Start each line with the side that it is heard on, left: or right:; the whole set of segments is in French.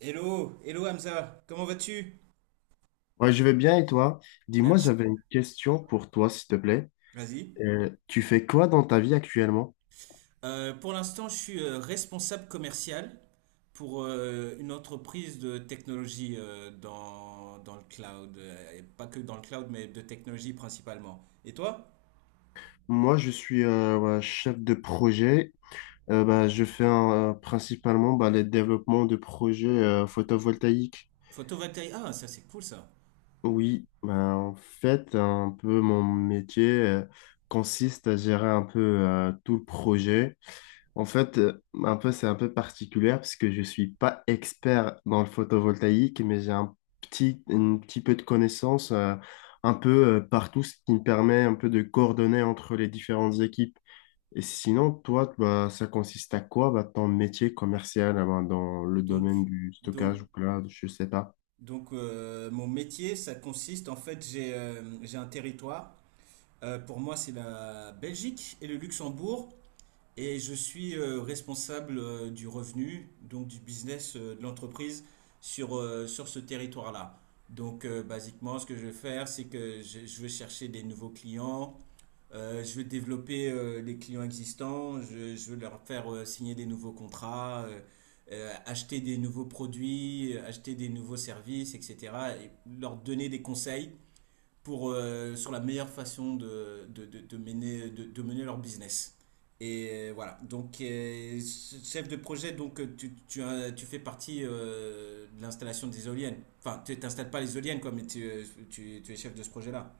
right: Hello, hello Hamza, comment vas-tu?
left: Ouais, je vais bien et toi? Dis-moi,
right: Merci.
left: j'avais une question pour toi, s'il te plaît.
right: Moi, vas-y.
left: Tu fais quoi dans ta vie actuellement?
right: Pour l'instant, je suis responsable commercial pour une entreprise de technologie dans, dans le cloud. Et pas que dans le cloud, mais de technologie principalement. Et toi?
left: Moi, je suis ouais, chef de projet. Bah, je fais principalement bah, les développements de projets photovoltaïques.
right: Photovoltaïque. Ah, ça c'est cool ça.
left: Oui, bah, en fait, un peu mon métier consiste à gérer un peu tout le projet. En fait, un peu, c'est un peu particulier parce que je suis pas expert dans le photovoltaïque, mais j'ai un petit peu de connaissances un peu partout, ce qui me permet un peu de coordonner entre les différentes équipes. Et sinon, toi, bah, ça consiste à quoi, bah, ton métier commercial ah ben, dans le
right: Donc,
left: domaine du
right: donc,
left: stockage ou cloud, je sais pas.
right: donc, mon métier, ça consiste en fait, j'ai un territoire. Pour moi, c'est la Belgique et le Luxembourg. Et je suis responsable du revenu, donc du business de l'entreprise sur ce territoire-là. Donc, basiquement, ce que je vais faire, c'est que je vais chercher des nouveaux clients, je vais développer les clients existants, je vais leur faire signer des nouveaux contrats, acheter des nouveaux produits, acheter des nouveaux services, etc. Et leur donner des conseils pour, sur la meilleure façon de mener leur business. Et voilà, donc chef de projet, donc euh, tu fais partie de l'installation des éoliennes. Enfin, tu t'installes pas les éoliennes, quoi, mais tu es chef de ce projet-là.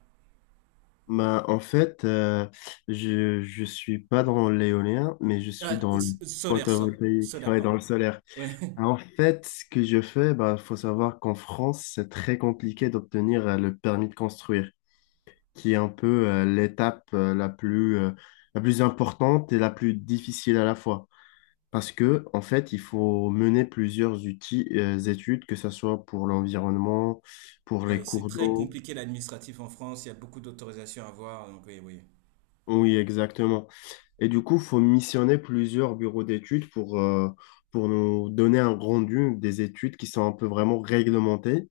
left: Bah, en fait, je suis pas dans l'éolien, mais je suis
right: Ah,
left: dans le
right: solaire,
left: photovoltaïque,
right: solaire,
left: ouais, dans le
right: pardon.
left: solaire.
right: Ouais.
left: En fait, ce que je fais, bah, faut savoir qu'en France, c'est très compliqué d'obtenir le permis de construire, qui est un peu l'étape la plus importante et la plus difficile à la fois. Parce que, en fait, il faut mener plusieurs outils, études, que ce soit pour l'environnement, pour
right: Ah
left: les
right: oui, c'est
left: cours
right: très
left: d'eau.
right: compliqué l'administratif en France, il y a beaucoup d'autorisations à avoir, donc oui, oui.
left: Oui, exactement. Et du coup, il faut missionner plusieurs bureaux d'études pour nous donner un rendu des études qui sont un peu vraiment réglementées.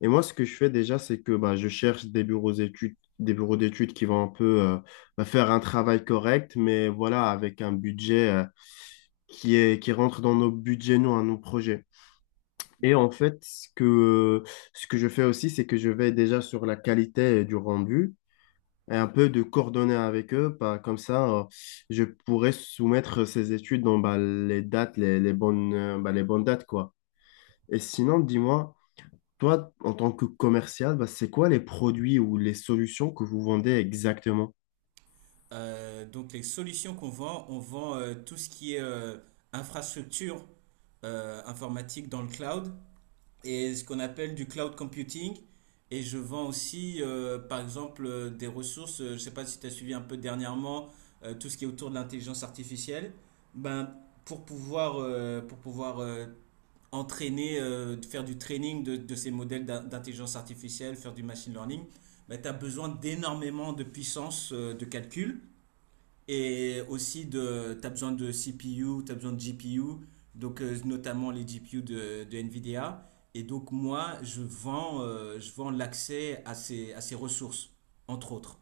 left: Et moi, ce que je fais déjà, c'est que bah, je cherche des bureaux d'études qui vont un peu bah, faire un travail correct, mais voilà, avec un budget qui rentre dans nos budgets, nous, à nos projets. Et en fait, ce que je fais aussi, c'est que je vais déjà sur la qualité du rendu et un peu de coordonner avec eux. Pas comme ça, je pourrais soumettre ces études dans bah, les dates, les bonnes, les bonnes dates, quoi. Et sinon, dis-moi, toi, en tant que commercial, bah, c'est quoi les produits ou les solutions que vous vendez exactement?
right: Donc les solutions qu'on vend, on vend tout ce qui est infrastructure informatique dans le cloud et ce qu'on appelle du cloud computing. Et je vends aussi, par exemple, des ressources. Je ne sais pas si tu as suivi un peu dernièrement tout ce qui est autour de l'intelligence artificielle. Ben, pour pouvoir entraîner, faire du training de ces modèles d'intelligence artificielle, faire du machine learning, ben, tu as besoin d'énormément de puissance de calcul. Et aussi, de, tu as besoin de CPU, tu as besoin de GPU, donc notamment les GPU de NVIDIA. Et donc, moi, je vends l'accès à ces ressources, entre autres.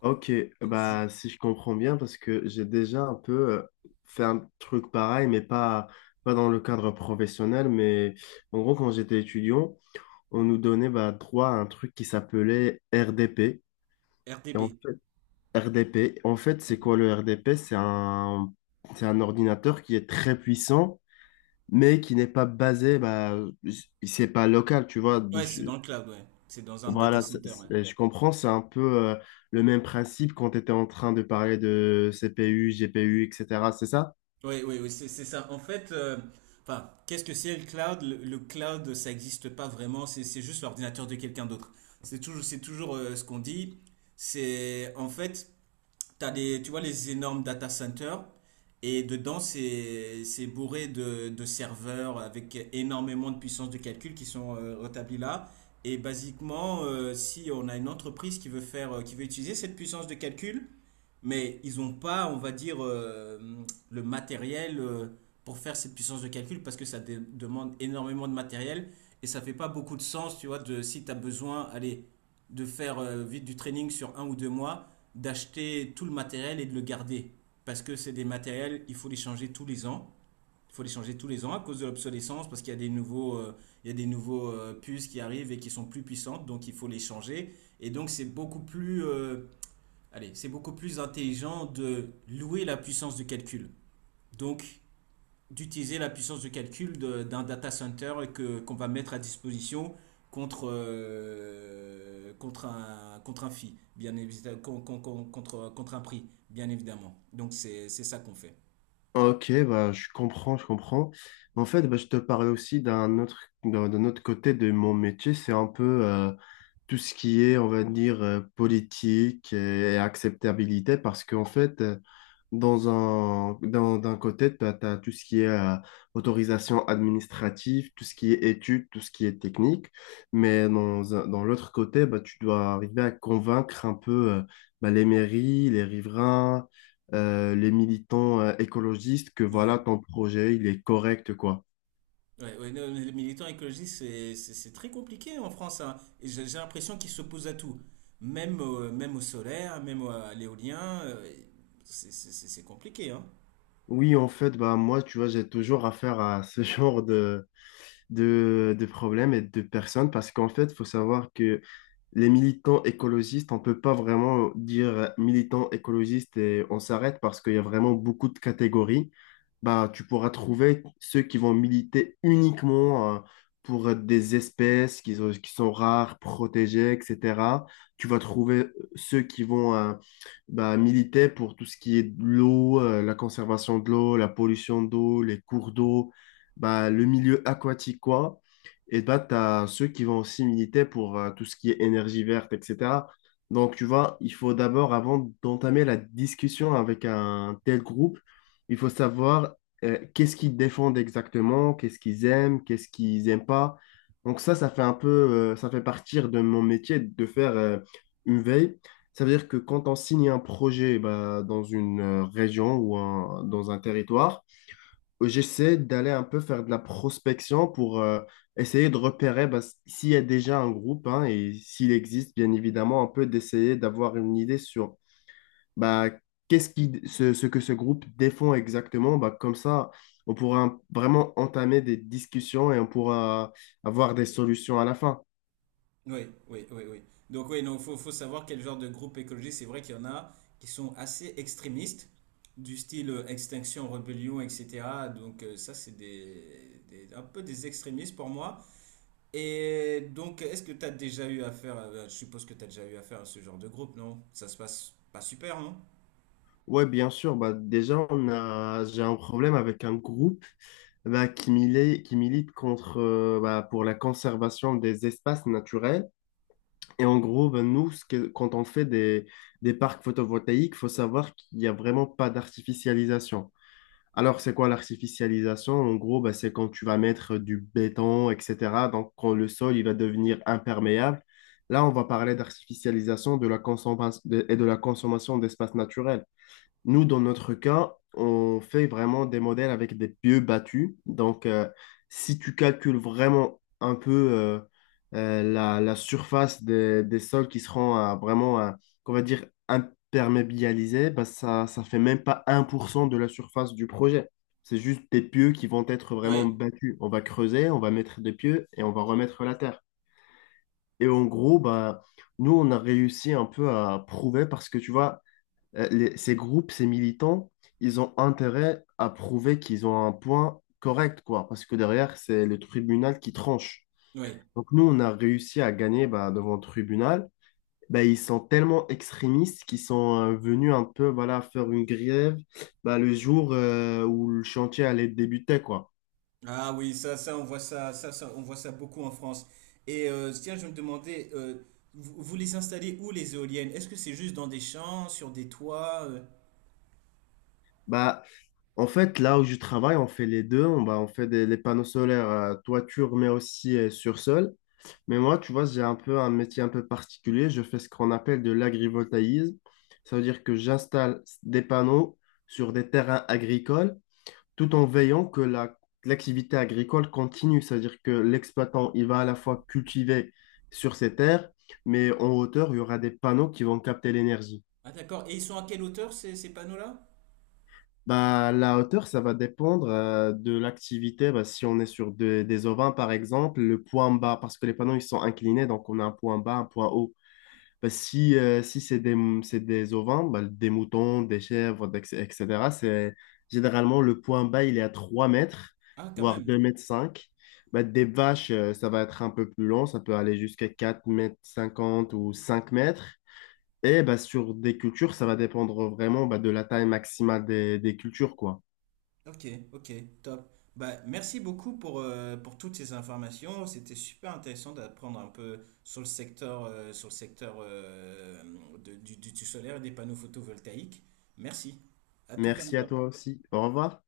left: Ok,
right: Je-
left: bah si je comprends bien, parce que j'ai déjà un peu fait un truc pareil, pas dans le cadre professionnel, mais en gros, quand j'étais étudiant, on nous donnait bah, droit à un truc qui s'appelait RDP. Et en
right: RDB.
left: fait, RDP, en fait, c'est quoi le RDP? C'est un ordinateur qui est très puissant, mais qui n'est pas basé, bah, c'est pas local, tu vois.
right: Ouais, c'est dans le cloud, ouais. C'est dans un data
left: Voilà,
right: center, ouais.
left: je comprends, c'est un peu le même principe quand tu étais en train de parler de CPU, GPU, etc. C'est ça?
right: Oui, oui, oui, c'est ça. En fait, enfin, qu'est-ce que c'est le cloud? Le cloud, ça n'existe pas vraiment, c'est juste l'ordinateur de quelqu'un d'autre. C'est toujours ce qu'on dit. C'est en fait, t'as des, tu vois les énormes data centers et dedans c'est bourré de serveurs avec énormément de puissance de calcul qui sont rétablis là. Et basiquement, si on a une entreprise qui veut faire, qui veut utiliser cette puissance de calcul, mais ils n'ont pas, on va dire, le matériel pour faire cette puissance de calcul parce que ça demande énormément de matériel et ça fait pas beaucoup de sens, tu vois, de si tu as besoin, allez, de faire vite du training sur un ou deux mois, d'acheter tout le matériel et de le garder. Parce que c'est des matériels, il faut les changer tous les ans. Il faut les changer tous les ans à cause de l'obsolescence, parce qu'il y a des nouveaux, il y a des nouveaux puces qui arrivent et qui sont plus puissantes, donc il faut les changer. Et donc c'est beaucoup plus allez, c'est beaucoup plus intelligent de louer la puissance de calcul. Donc, d'utiliser la puissance de calcul d'un data center que, qu'on va mettre à disposition contre, contre un fee, bien évidemment, contre un prix, bien évidemment. Donc, c'est ça qu'on fait.
left: Ok, bah, je comprends, je comprends. En fait, bah, je te parlais aussi d'un autre côté de mon métier. C'est un peu tout ce qui est, on va dire, politique et acceptabilité. Parce qu'en fait, dans d'un côté, tu as tout ce qui est autorisation administrative, tout ce qui est études, tout ce qui est technique. Mais dans l'autre côté, bah, tu dois arriver à convaincre un peu bah, les mairies, les riverains, les militants écologistes que voilà,
right: Ouais.
left: ton projet, il est correct, quoi.
right: Ouais, ouais, non, les militants écologistes, c'est très compliqué en France, hein. Et j'ai l'impression qu'ils s'opposent à tout. Même, même au solaire, même à l'éolien, c'est compliqué, hein.
left: Oui, en fait, bah, moi, tu vois, j'ai toujours affaire à ce genre de problèmes et de personnes parce qu'en fait, il faut savoir que les militants écologistes, on ne peut pas vraiment dire militants écologistes et on s'arrête parce qu'il y a vraiment beaucoup de catégories. Bah, tu pourras trouver ceux qui vont militer uniquement pour des espèces qui sont rares, protégées, etc. Tu vas trouver ceux qui vont bah, militait pour tout ce qui est de l'eau, la conservation de l'eau, la pollution d'eau, les cours d'eau, bah, le milieu aquatique, quoi. Et bah, tu as ceux qui vont aussi militer pour tout ce qui est énergie verte, etc. Donc, tu vois, il faut d'abord, avant d'entamer la discussion avec un tel groupe, il faut savoir qu'est-ce qu'ils défendent exactement, qu'est-ce qu'ils aiment, qu'est-ce qu'ils n'aiment pas. Donc ça, ça fait partir de mon métier de faire une veille, ça veut dire que quand on signe un projet bah, dans une région ou dans un territoire, j'essaie d'aller un peu faire de la prospection pour essayer de repérer bah, s'il y a déjà un groupe hein, et s'il existe, bien évidemment, un peu d'essayer d'avoir une idée sur bah, ce que ce groupe défend exactement. Bah, comme ça, on pourra vraiment entamer des discussions et on pourra avoir des solutions à la fin.
right: Oui, oui, oui, oui. Donc, oui, non, faut savoir quel genre de groupe écologiste. C'est vrai qu'il y en a qui sont assez extrémistes, du style Extinction, Rébellion, etc. Donc, ça, un peu des extrémistes pour moi. Et donc, est-ce que tu as déjà eu affaire à, je suppose que tu as déjà eu affaire à ce genre de groupe, non? Ça se passe pas super, non?
left: Ouais, bien sûr. Bah, déjà, j'ai un problème avec un groupe bah, qui milite contre, bah, pour la conservation des espaces naturels. Et en gros, bah, nous, quand on fait des parcs photovoltaïques, faut savoir qu'il n'y a vraiment pas d'artificialisation. Alors, c'est quoi l'artificialisation? En gros, bah, c'est quand tu vas mettre du béton, etc. Donc, quand le sol il va devenir imperméable. Là, on va parler d'artificialisation de la consommation et de la consommation d'espaces naturels. Nous, dans notre cas, on fait vraiment des modèles avec des pieux battus. Donc, si tu calcules vraiment un peu la surface des sols qui seront qu'on va dire, imperméabilisés, bah, ça ne fait même pas 1% de la surface du projet. C'est juste des pieux qui vont être vraiment
right: Oui,
left: battus. On va creuser, on va mettre des pieux et on va remettre la terre. Et en gros, bah, nous, on a réussi un peu à prouver parce que tu vois, ces groupes, ces militants, ils ont intérêt à prouver qu'ils ont un point correct, quoi, parce que derrière, c'est le tribunal qui tranche.
right: oui.
left: Donc nous, on a réussi à gagner bah, devant le tribunal. Bah, ils sont tellement extrémistes qu'ils sont venus un peu voilà, faire une grève bah, le jour où le chantier allait débuter, quoi.
right: Ah oui, on voit ça, on voit ça beaucoup en France. Et tiens, je me demandais, vous les installez où les éoliennes? Est-ce que c'est juste dans des champs, sur des toits?
left: Bah, en fait, là où je travaille, on fait les deux. On, bah, on fait les panneaux solaires toiture, mais aussi sur sol. Mais moi, tu vois, j'ai un peu un métier un peu particulier. Je fais ce qu'on appelle de l'agrivoltaïsme. Ça veut dire que j'installe des panneaux sur des terrains agricoles tout en veillant que l'activité agricole continue. Ça veut dire que l'exploitant, il va à la fois cultiver sur ses terres, mais en hauteur, il y aura des panneaux qui vont capter l'énergie.
right: Ah d'accord. Et ils sont à quelle hauteur ces, ces panneaux-là?
left: Bah, la hauteur, ça va dépendre de l'activité. Bah, si on est sur des ovins, par exemple, le point bas, parce que les panneaux, ils sont inclinés, donc on a un point bas, un point haut. Parce que si c'est des ovins, bah, des moutons, des chèvres, etc., c'est généralement le point bas, il est à 3 mètres,
right: Ah quand
left: voire deux
right: même.
left: mètres cinq Bah, des vaches, ça va être un peu plus long, ça peut aller jusqu'à 4 mètres 50 ou 5 mètres. Et bah, sur des cultures, ça va dépendre vraiment bah, de la taille maximale des cultures, quoi.
right: Ok, ok, top. Bah merci beaucoup pour toutes ces informations. C'était super intéressant d'apprendre un peu sur le secteur, du solaire et des panneaux photovoltaïques. Merci. À tout,
left: Merci à
right: Hamza.
left: toi aussi. Au revoir.